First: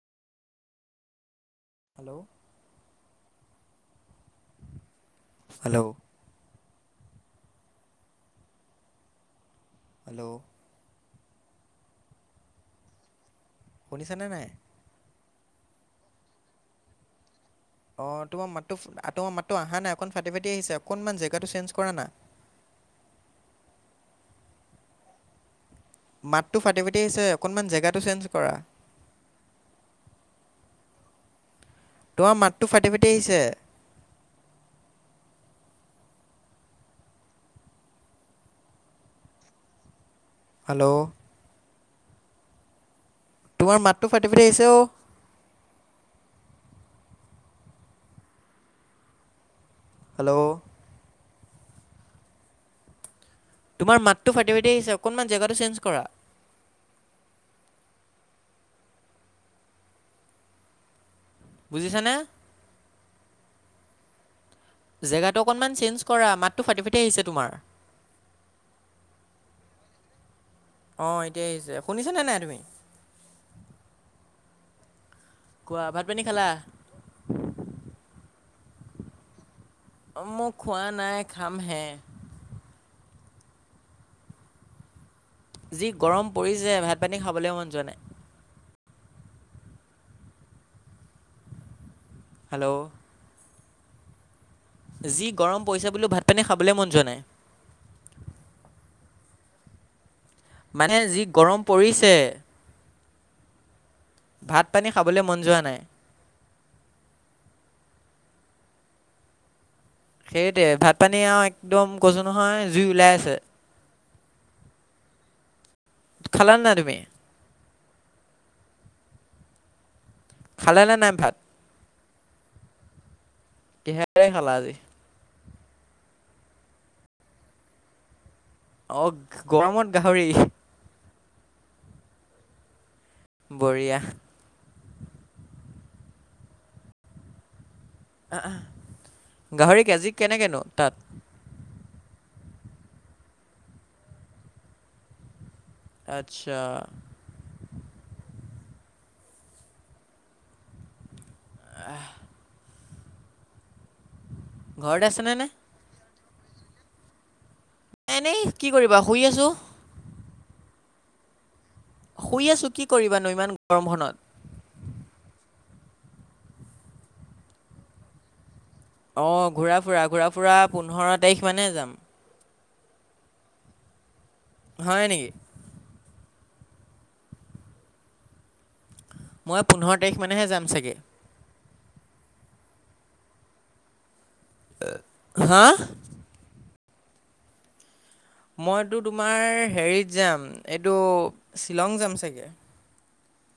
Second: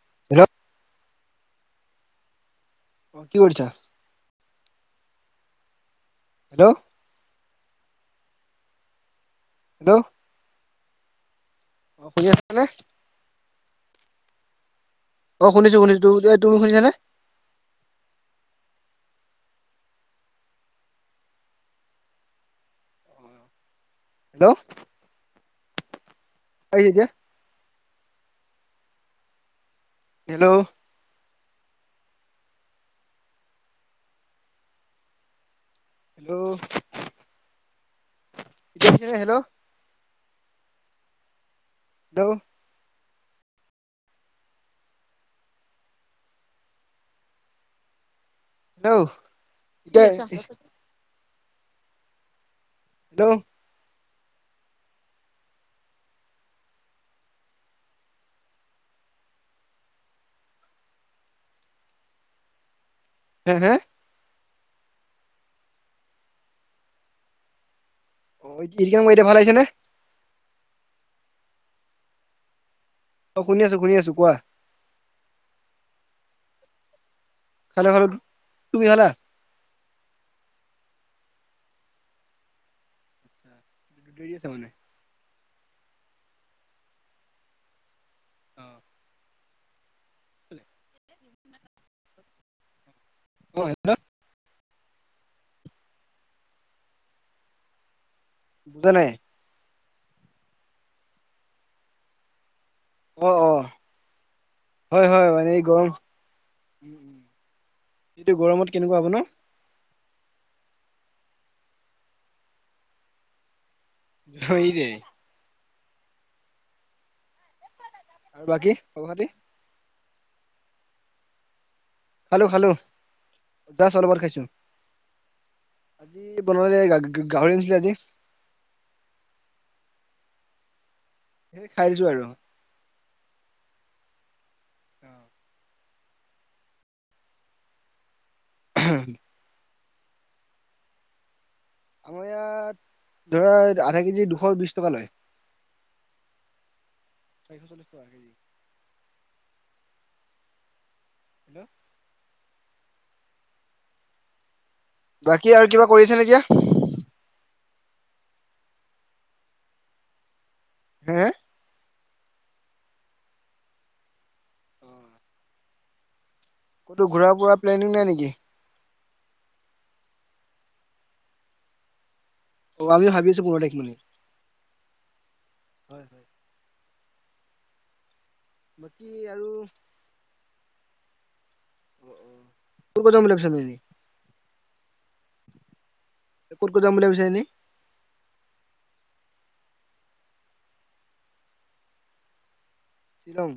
[unintelligible] Hello অ কি কৰিছা হেল্ল' হেল্ল' হেল্ল' অ শুনি আছ নে? শুনিছ নে নাই? অ শুনিছো শুনিছো। ত তুমি শুনিছানে? অ তোমাৰ মাতো তোমাৰ মাতো অহা নাই অকন ফাটি ফাটি আহিছে অকনমান জেগাটো চেঞ্জ কৰা না। হেল্ল' মাতটো ফাটি আহিছে ফাটি এতিয়া আছে অকনমান জেগাটো চেঞ্জ কৰা। হেল্ল' তোমাৰ মাতটো ফাটি ফাটি আহিছে। হেল্ল' হেল্ল' হেল্ল' ল্লো তোমাৰ মাতটো ফাটি ফাটি আহিছে অ। হেল্ল' হেল্ল' [unintelligible] দো আমাৰ মাতটো ফাটি ফাটি আহিছে অকণমান জেগাটো চেঞ্জ কৰা। বুজিছানে? হে হে জেগাটো অকণমান চেঞ্জ কৰা মাতটো ফাটি ফাটি আহিছে তোমাৰ। অ ফিলদৰ এতিয়া ভাল আহিছে নে? অ এতিয়া আহিছে শুনিছনে নাই তুমি? অ শুনি আছো শুনি আছো। কোৱা? কোৱা ভাত পানী খালা? খালা খালো। তুমি খালা? অ মোক খোৱা নাই খাম হে। ৰি ছাবেলিং যি গৰম পৰিছে ভাত পানী খাবলৈ মন যোৱা নাই। অ হেল্ল' ক এতলত যি গৰম পইছো বোলোঁ ভাত পানী খাবলৈ মন যোৱা নাই। বুজ নাই। মানে যি গৰম পৰিছে। অহ অ ভাত পানী হয় খাবলৈ হয় মন যোৱা এই নাই গৰমখনত এইটো গৰমত কেনেকুৱা আপোনাৰ? সেইটোৱে ভাত পানী আও একদম কৈছো নহয় জুই ওলাই আছে। তই এৰি দে খালা নাই তুমি? আৰু বাকী খব খাতি। খালে নে নাই ভাত। খালো খালো, জাষ্ট অলপত আগত কিহেৰে খাইছো। খালা আজি আজি বন গাহৰি গা গা গাহৰি আনছিলে আজি। অ গৰমত গাহৰি। সেই খাইছো আৰু। বঢ়িয়া। অহ অ, অহ। ওহু। [unintelligible] গাহৰি কেজি কেনেকৈনো তাত? আমাৰ ইয়াত ধৰা আধা কেজি দুশ বিশ টকা লয়। আচ্ছা। চাৰিশ চল্লিশ টকা কেজি। হেল্ল'। ঘৰত আছে নে নে। বাকী আৰু কিবা নে কৰিছে তেতিয়া। এনেই কি কৰিবা শুই আছো। হে। শুই আছোঁ কি কৰিবা নো ইমান গৰমখনত। অহ। ক'তো ঘূৰা ফৰা প্লেনিং নাই নেকি? অহ ঘূৰা ফুৰা ঘূৰা ফুৰা পোন্ধৰ তাৰিখ মানে যাম। অ আমি ভাবি আছো পোন্ধৰ তাৰিখে মানে। হয় নেকি। হয়, হয়। বাকী আৰু মই পোন্ধৰ তাৰিখ মানেহে যাম চাগে। অহ অহ, ক'ত ক'ত যাম বুলি ভাবিছা এনেই। হা। ক'ত ক'ত যাম বুলি ভাবিছা এনেই। মইতো তোমাৰ হেৰিত যাম এইটো শ্বিলং যাম চাগে। শ্বিলং।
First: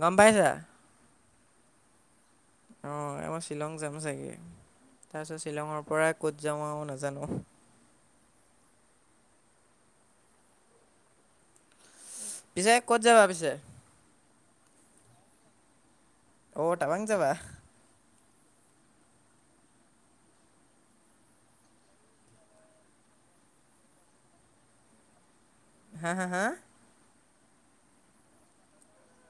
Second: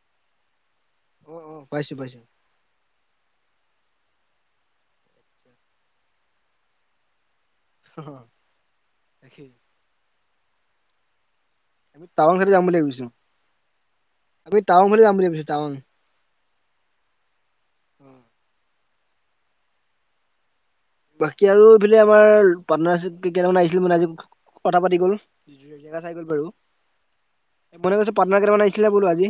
গম পাইছা। অ অ পাইছো পাইছো। অ এই মই শ্বিলং যাম চাগে, তাৰপিছত শ্বিলঙৰ পৰাই ক'ত যাওঁ আৰু নাজানো। অহ একেই। আমি টাৱাং ছাইডে যাম পিছে বুলি ক'ত ভাবিছো, যাবা পিছে আমি টাৱাং ফালে যাম বুলি ভাবিছো টাৱাং। ঔ টাৱাং যাবা। বাকী আৰু এইফালে আমাৰ পাৰ্টনাৰশ্বিপ কেইটামান আহিছিল মানে আজি কথা পাতি গ'ল। জো চাই গ'ল বাৰু মনে কৈছে পাটনাৰ কেইটামান আহিছিলে বোলো আজি।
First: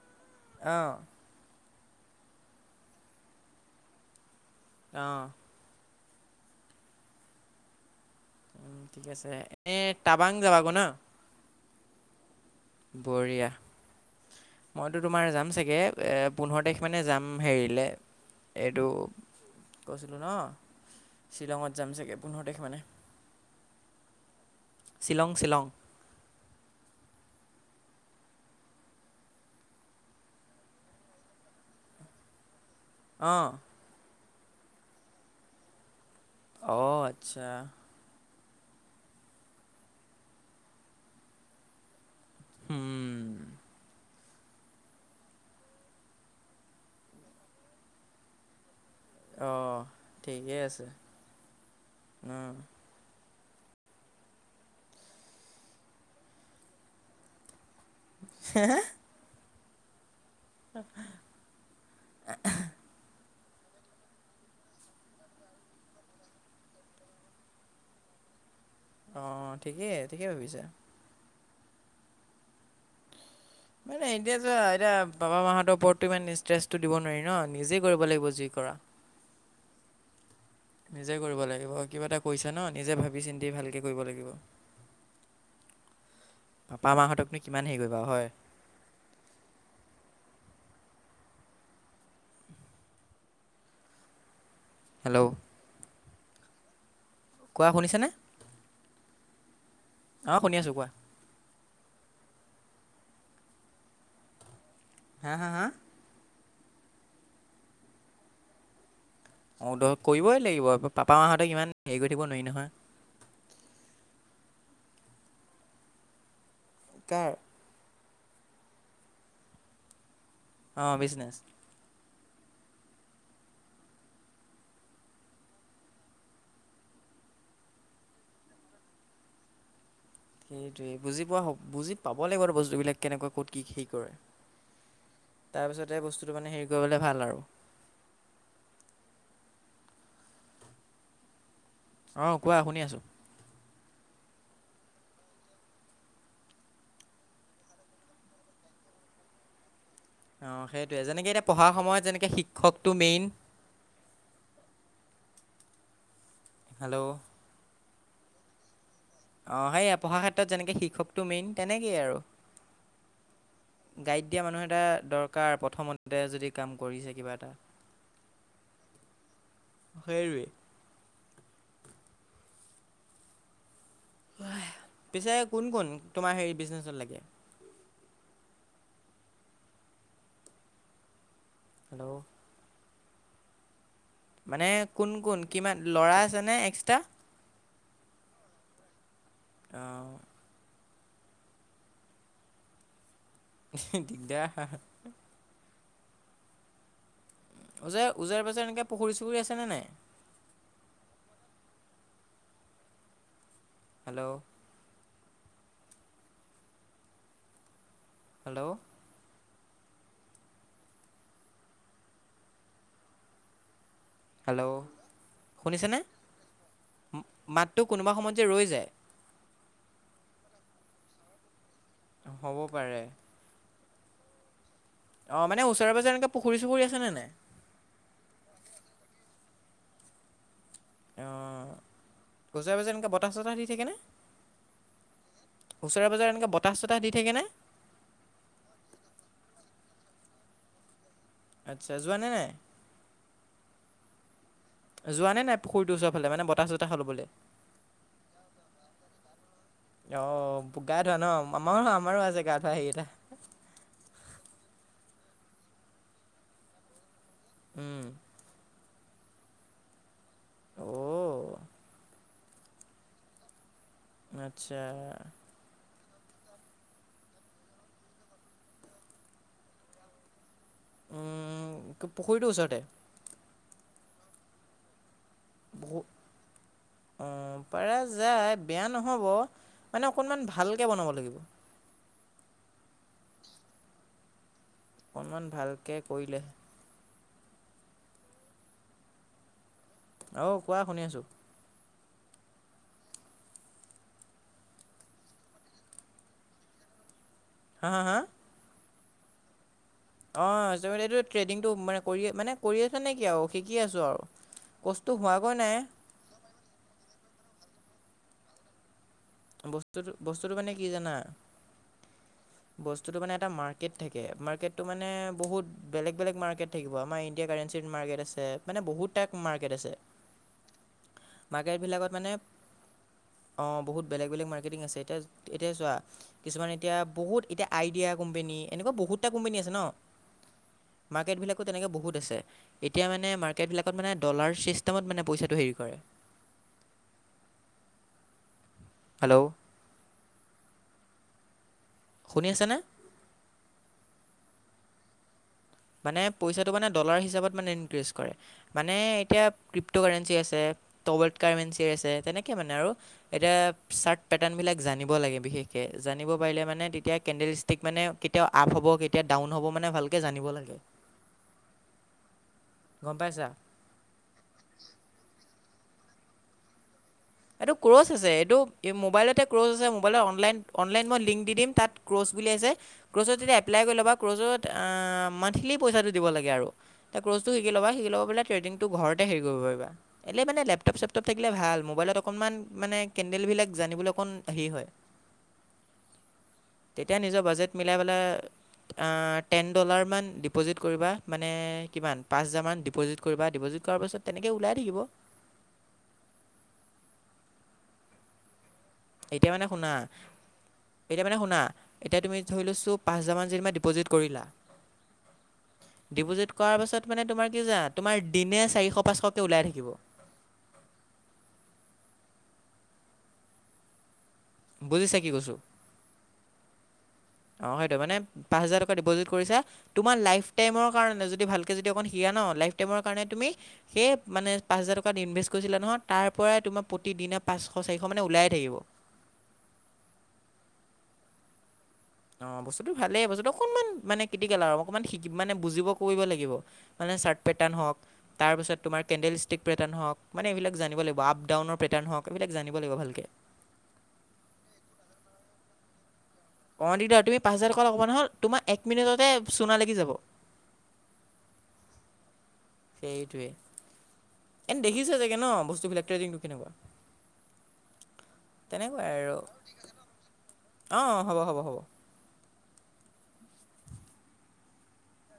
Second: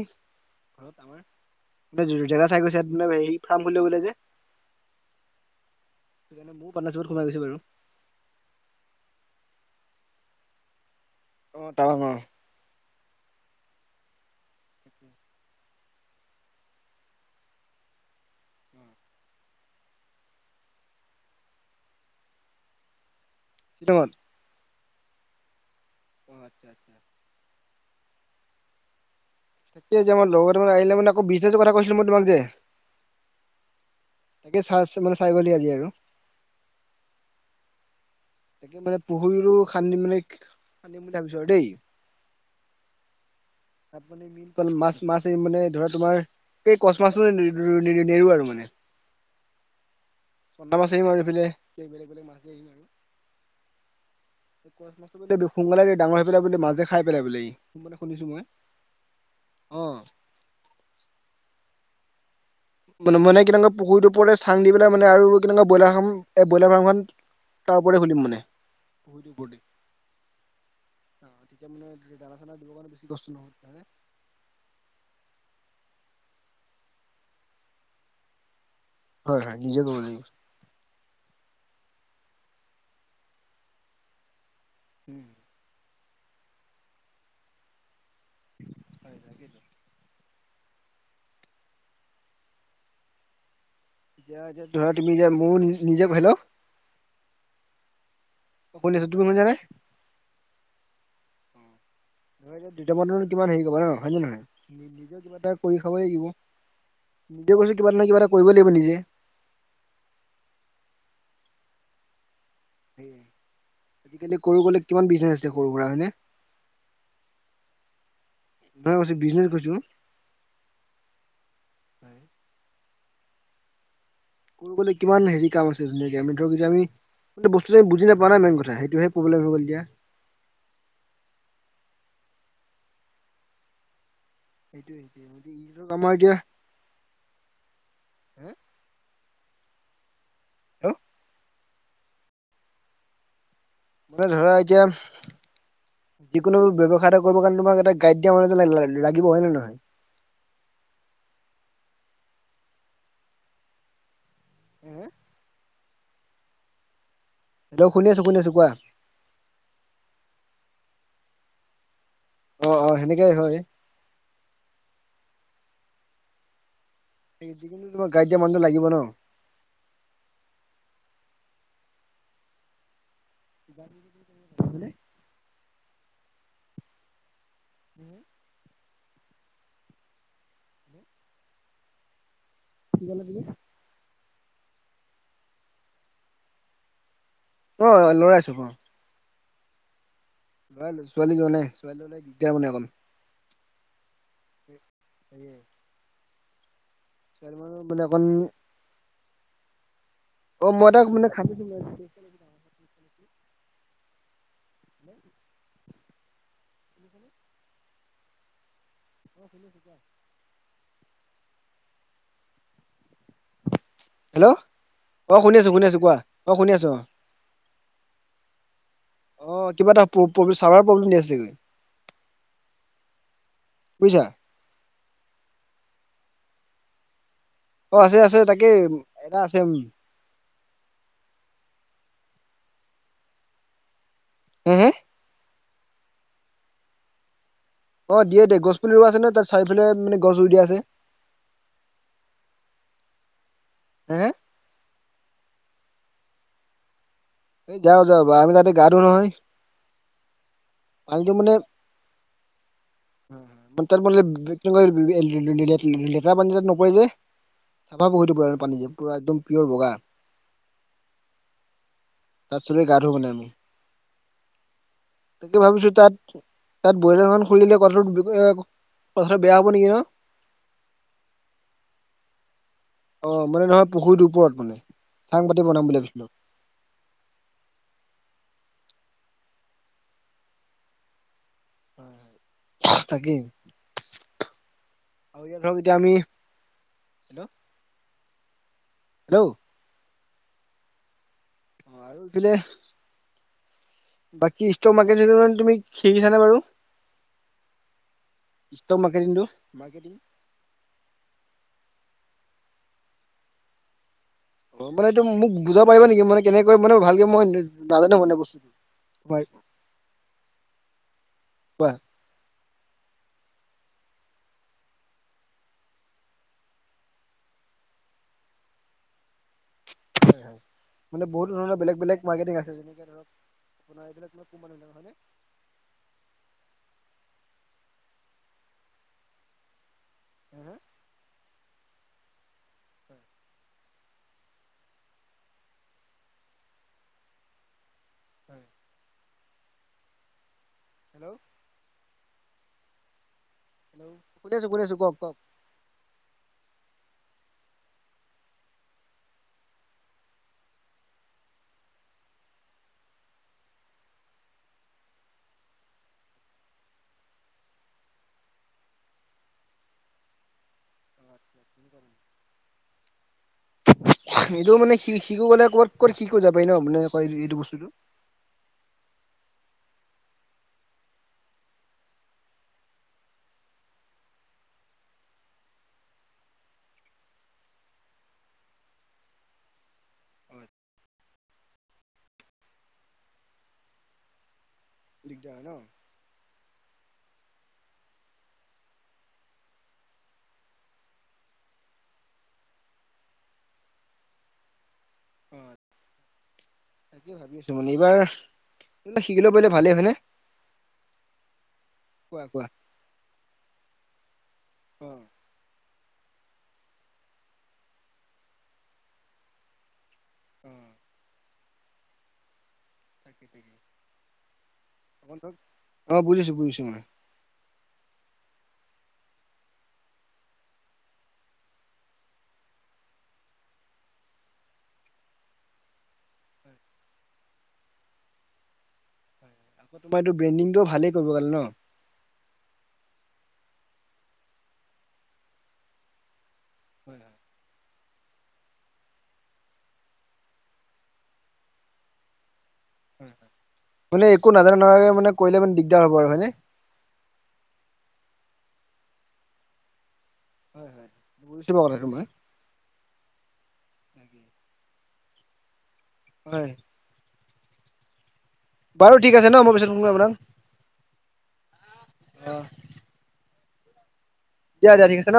অঁ ঘৰত আমাৰ জেগা চাই গৈছে ইয়াত মানে হেৰি ফাৰ্ম খুলে লে বোলে যে। অঁ সেইকাৰণে মোৰ পাৰ্টনাৰশ্বিপত সোমাই গৈছো বাৰু। উম ঠিক আছে, এনে টাবাং যাব গৈ ন। অ‍ঁ টাৱাং অঁ। বঢ়িয়া। মইতো তোমাৰ যাম চাগে, এ পোন্ধৰ তাৰিখ মানে যাম হেৰিলে। এইটো কৈছিলো ন। শ্বিলঙত যাম চাগে পোন্ধৰ তাৰিখে মানে। সেইটা বত। [unintelligible] শ্বিলং শ্বিলং। অ আচ্ছা আচ্ছা একেই যে আমাৰ লগৰ কেইটামান আহিলে মান আকৌ বিজনেছো কথা কৈছিলো মই তোমাক যে। অহ। তাকে চাই মানে চাই গ'লি আজি আৰু। অ আচ্ছা। তাকে মানে পুখুৰীৰো খান্দি মানে খান্দিম বুলি ভাবিছো আৰু দেই। উম কন মাছ মাছ মানে ধৰা তোমাৰ এই কচ মাছো নেৰো আৰু মানে। অঁ ঠিকেই চন্দা আছে মাছ এইম আৰু এইফালে উম, বোলে দুখ সোনকালে ডাঙৰ হৈ পেলাই বুলিলে মাজে খাই পেলাই বোলে ই মানে শুনিছো মই অ। তা পা মানে কেনেকুৱা পুখুৰীটো ওপৰে চাং দি পেলাই মানে আৰু কেনেুৱা ব্ৰইলাৰ ফাৰ্ম এ ব্ৰইলাৰ ফাৰ্মখন তাৰ ওপৰে খুলিম মানে। অ পুখুৰীটোৰ ওপৰতে। ঠিকেই ঠিকেই ভাবিছা। [unintelligible] মানে এতিয়াজ এতিয়া বাবা মাহতব ওপৰতটো ইমান ষ্ট্ৰেচটো দিব নোৱাৰি ন নিজে কৰিব লাগিব যি কৰা। হয় হয় নিজে কজি নিজে কৰিব লাগিব। কিবা এটা কৈছা ন নিজে ভাবি চিন্তি ভালকে কৰিব লাগিব। উম। পাপা মাহঁতক তুমি কিমান হেৰি কৰিবা হয়। [unintelligible] ধৰা তুমি হেল্ল' যে মোৰ নি নিজে হেল্ল কোৱা শুনিছেনে? অকলে আছোঁ। তুমি শুনিছা নে? অ শুনি আছো কোৱা? নহয় এতিয়া দুটা মানৰ কিমান হেৰি কৰিব ন হয় নে নহয় নিজেও হা কিবা হা এটা হা কৰি খাবই লাগিব। নিজে কৈছো কিবা নহ কিবা এটা কৰিব লাগিব নিজে। অ কৰিবই লাগিব পাপা মাহঁতেক ইমান হেৰি কৰি থাকিব নোৱাৰি নহয়। সেই আজিকালি কৰিবলে বিজনেছ সৰু গ'লে কিমান বিজনেচ আছে সৰু সুৰা হয়নে। কাৰ মই কৈছোঁ বিজনেছ কৰিছো। অ বিজনেছ। হয়। কৰোঁ গ'লে কিমান হেৰি কাম আছে ধুনীয়াকে আমি ধৰক এতিয়া আমি বস্তু বিলাক বুজি নাপাওঁ না মেইন কথা সেইটোহে প্ৰব্লেম হৈ গল এতিয়া। সেইটোৱে বুজি পোৱা হ বুজি পাব লাগিব ব বস্তুবলাক কেনেকুৱা ক'ত কি সেই কৰে। সেইটোৱে সেইটোৱে তাৰপিছতে আমাৰ এতিয়া বস্তুটো মানে হেৰি কৰিবলে ভাল আৰু। ঔ অহ কোৱা শুনি আছো? মানে ধৰা এতিয়া যিকোনো ব্যৱসায় এটা কৰিবৰ কাৰণে তোমাক এটা গাইড দিয়া মানহ লাগিব হয় নে নহয়। অহ সেইটোৱে যেনেকে এতিয়া পঢ়াৰ সময়ত যেনেকে শিক্ষকটো মেইন। হম হেল্ল' হেল্ল' শুনি আছো, শুনি আছো। কোৱা? অ সেইয়া পঢ়া ক্ষেত্ৰত যেনেকে শিক্ষকতটো মেইন তেনেকেই আৰু। অ অ সেনেকে হয় গাইড দিয়া মানুহ এটা দৰকাৰ প্ৰথমতে যদি কাম। কৰিছে কিবা এটা যিকোনো তোমাক গাইদ দিয়া মানুহ টো লাগিব ন। সেইটোৱে পিছে [unintelligible] কোন কোন তোমাৰ হেৰি বিজনেচত লাগে। [unintelligible] হেল্ল' কি ক'লে আপুনি মানে কোন কোন কিমান ল'ৰা আছেনে এক্সট্ৰা অ লৰাইছো অ তাও লৰা লৈছোঁ, ছোৱালী যোৱা নাই ছোৱালীওললে দিগদাৰ মানে অকম। দিগদাৰ ছোৱালী মানুহ মানে ওজাই অকণ ওজাৰ পাজৰে এনেকে পুখুৰী চুখুৰী আছে নে নাই? অ মই তাক মানে খান্দি [unintelligible] হেল্ল' ন। হেল্ল' অ শুনি আছোঁ। কোৱা? হেল্ল' অ শুনি আছো শুনি শুনিছেনে? আছো কোৱা অ শুনি আছো অ মাতটো কোনোবা সময়ত যে ৰৈ যায়। অ কিবা এটা প প চাৰফাৰ প্ৰব্লেম দি আছে চাগৈ। হ'ব পাৰে। বুজিছা অ মানে ওচৰে পাজৰে এনেকে পুখুৰী চুখুৰী আছে নে নাই। দা আছে ইআম। অ ওজৰে পাজৰে এনেকে বতাহ চতাহ দি থাকে নে? হে হে ওচৰে পাজৰে এনেকে বতাহ চতাহ দি থাকে নে? অ দিয়ে দিয়ে গছ পুলি ৰুৱা আছে ন তাত চাৰিওফালে মানে গছ ৰুই দিয়া আছে। আচ্ছা যোৱা নে, নাই হে হে যোৱা নে নাই? পুখুৰীটো ওচৰ ফালে মানে বতাহ চতাহ লবলে। এই যাও যাও আমি তাতে গা ধো নহয়। অহ। গা ধোৱা ন, পানীটো মানে আমাৰো আমাৰো আছে গা ধোৱা সেই এটা। তাত মানে লেতেৰা পানী যে নকৰে যে। উম। [unintelligible] পুৰা একদম পিয়'ৰ বগা। [unintelligible] তাত চুলে গা ধো মানে মো। আত্চ্ছা। তাকে ভাবিছো তাত তাত ব্ৰইলাৰ ফাৰ্ম খুলিলে কথাটো [unintelligible] কথাটো বেয়া হ'ব নেকি ন। উম পুখুৰীটো ওচৰতে। অ মানে নহয় পুখুৰীটো ওপৰত মানে। চাং পাতি বনাম বুলি বকো ভাবিছিলো অ পাৰা যায়। বেয়া নহব মানে অকনমান ভালকে বনাব লাগিব। হয় থাকিম। অকনমান ভালকে কৰিলে হেল্ল' হেল্ল' অ কোৱা শুনি আছোঁ? নোৱাৰোঁ এইফালে বাকী ষ্টক মাৰকেট তুমি শিকিছা নে বাৰু? হা হা হা। ইষ্টক মাকেটিংটো। অ এইটো মানে ট্ৰেডিংটো মানে কৰিয়ে মানে কৰি আছানে কি আও শিকি আছো আও। মানে এইটো মোক বুজাব পাৰিবা নেকি মানে কেনেকে কয় মানে ভালকে মই নাজানো মানে বস্তুটো। তোমাৰ বস্তুটো বস্তুটো মানে কি জানা কোৱা বস্তুটো মানে এটা মাৰ- কেট থাকে। মাৰ্কেটটো মানে বহুত বেলেগ বেলেগ মাৰ্কেট থাকিব, আমাৰ ইণ্ডিয়া কাৰেঞ্চিৰ মাৰ্কেট আছে। মানে বহু টাইপ মাৰ্কেট আছে। মান বহুত ধৰণ বেলেগ মাৰ্কেটবিলাকত বেলেগ মানে মাৰকেটিং আছে। যেনেকে ধৰক অ বহুত আপোনাৰ বেলেগ এইবিলাক বেলেগ কোম্পানী মাৰ্কেটিং বিলাক আছে, হয়নে এতিয়া এতিয়া চোৱা কিছুমান এতিয়া বহুত এতিয়া আইডিয়া কোম্পেনী এনেকুৱা বহুতটা কোম্পেনী আছে ন মাৰকেটবিলাক তেনেকে বহুত আছে এতিয়া মানে মাৰ্কেট বিলাকত মানে ডলাৰ চিষ্টেমত মানে পইচাটো হেৰি কৰে। হয়। হেলো! হেলো! শুনি আছানে? হেল্ল' শুনি আছো শুনি আছো কক কক মানে পইচাটো মানে ডলাৰ হিচাপত মানে ইনক্ৰিজ কৰে মানে এতিয়া ক্ৰিপট'কাৰেঞ্চি আছে। [unintelligible] তেনেকে মানে আৰু এতিয়া চাৰ্ট পেটাৰ্ণ বিলাক জানিব লাগে বিশেষকে। তাকে জানিব পাৰিলে মানে তেতিয়া কেণ্ডেল ষ্টিক মানে কেতিয়া আপ হ'ব কেতিয়া ডাউন হ'ব মানে ভালকে জানিব লাগে। [unintelligible] [inaudible] গম পাইছা। এইটোও মানে [unintelligible] মানে কবাত কবাত শিশু যাব পাৰি ন মানে এইটো এটো বস্তুটো [unintelligible] আছে এইটো এই মোবাইলতে [unintelligible] আছে মোবাইলত অনলাইন অনলাইন মই লিংক দি দিম তাত [unintelligible] বুলি আছে [unintelligible] যেতিয়া [unintelligible] তেতিয়া এপ্লাই কৰি ল'বা ক্ৰ'ছত তাৰ পিচত আ, মানথলি পইচাটো দিব লাগে আৰু ক্ৰছটো শিকি লবা শিকি লবাপিলে ট্ৰেডিংটো ঘৰতে হেৰি ক কৰিব পাৰিবা এনেই মানে লেপটপ চেপটপ থাকিলে ভাল মোবাইলত অক অকণমান মানে [unintelligible] বিলাক জানিবলৈ অকণ হেৰি হয়। দিগদাৰ ন। তেতিয়া নিজৰ বাজেট মিলাই পেলে আ টেন দলাৰ মান দিপজিত কৰিবা মানে কিমান পাঁচ হাজাৰ মান দিপজিত কৰিবা দিপজিত [unintelligible] পাছত তেনেকে ওলাই থাকিব। অ', তাকে ভাবি আছো মানে এবাৰ [unintelligible] এতিয়া শিকিলব মানে পাৰিলে শুনা ভালেই হয়নে। এতিয়া মানে শুনা এতিয়া তুমি কোৱা কোৱা। ধৰি লৈছোঁ পাঁচ হাজাৰ মান যেনিবা ডিপ'জিট কৰিলা। অ। ডিপজিত কৰা পাছত মানে তোমাৰ [unintelligible] তোমাৰ দিনে চাৰিখ পাঁচশকে ওলাই থাকিব। অ'। বুজিছা কি [unintelligible] অ' বুজিছো বুজিছো ময়। অ' হেতো মানে পাঁচ হাজাৰ টকা ডিপজিত কৰিচা তোমাৰ লাইফ টাইমৰ কাৰনে যদি ভালকে যদি অকন [unintelligible] ন লাইফ টাইমৰ কাৰণে তুমি সেই মানে পা‍ঁচ হাজাৰ টকাট ইনভেচ কৰিছিলা নহয় তাৰ পৰাই তোমাক প্ৰতিদিন এনে পাঁচশ চাৰিশ মানে ওলাই থাকিব। আকৌ তোমাৰ [unintelligible] ভালেই কৰিব গ'লে ন। অ', বস্তুতটো ভালেই বস্তুটো অকনমান মানে কিটি কেল আৰু অকমান শিকিব মানে বুজিব [unintelligible] লাগিব। মানে হয় হয় চাৰ্ট [unintelligible] হক। তাৰ পিছত তোমাৰ কেণ্ডেলষ্টিক [unintelligible] হক মানে এইবিলাক জানিব লাগিব আপদাউনৰ [unintelligible] হক এইবিলাক জানিব লাগিব ভালকে। মানে একো নাজানাকে মানে কৰিলে মানে দিগদাৰ হ'ব আৰু হয় নে। অ' দিগদাৰ তুমি পাঁচ হাজাৰ টকা লগাবা নহয় তোমাক এক মিনিটতে চোনা লাগি যাব। হয়-হয় বুজিছো বাৰু কথাটো ময়। সেইটোৱে এনে দেখিছা চাগে ন বস্তুবিলাক ট্ৰেডিংটো কেনেকুৱা। হয় তেনেকুৱাই বাৰু আৰু ঠিক আছে ন মই পিছত ফোন কৰিম আপোনাক। অ', হ'ব-হ'ব-হ'ব। অ'। দিয়া-দিয়া ঠিক আছে ন।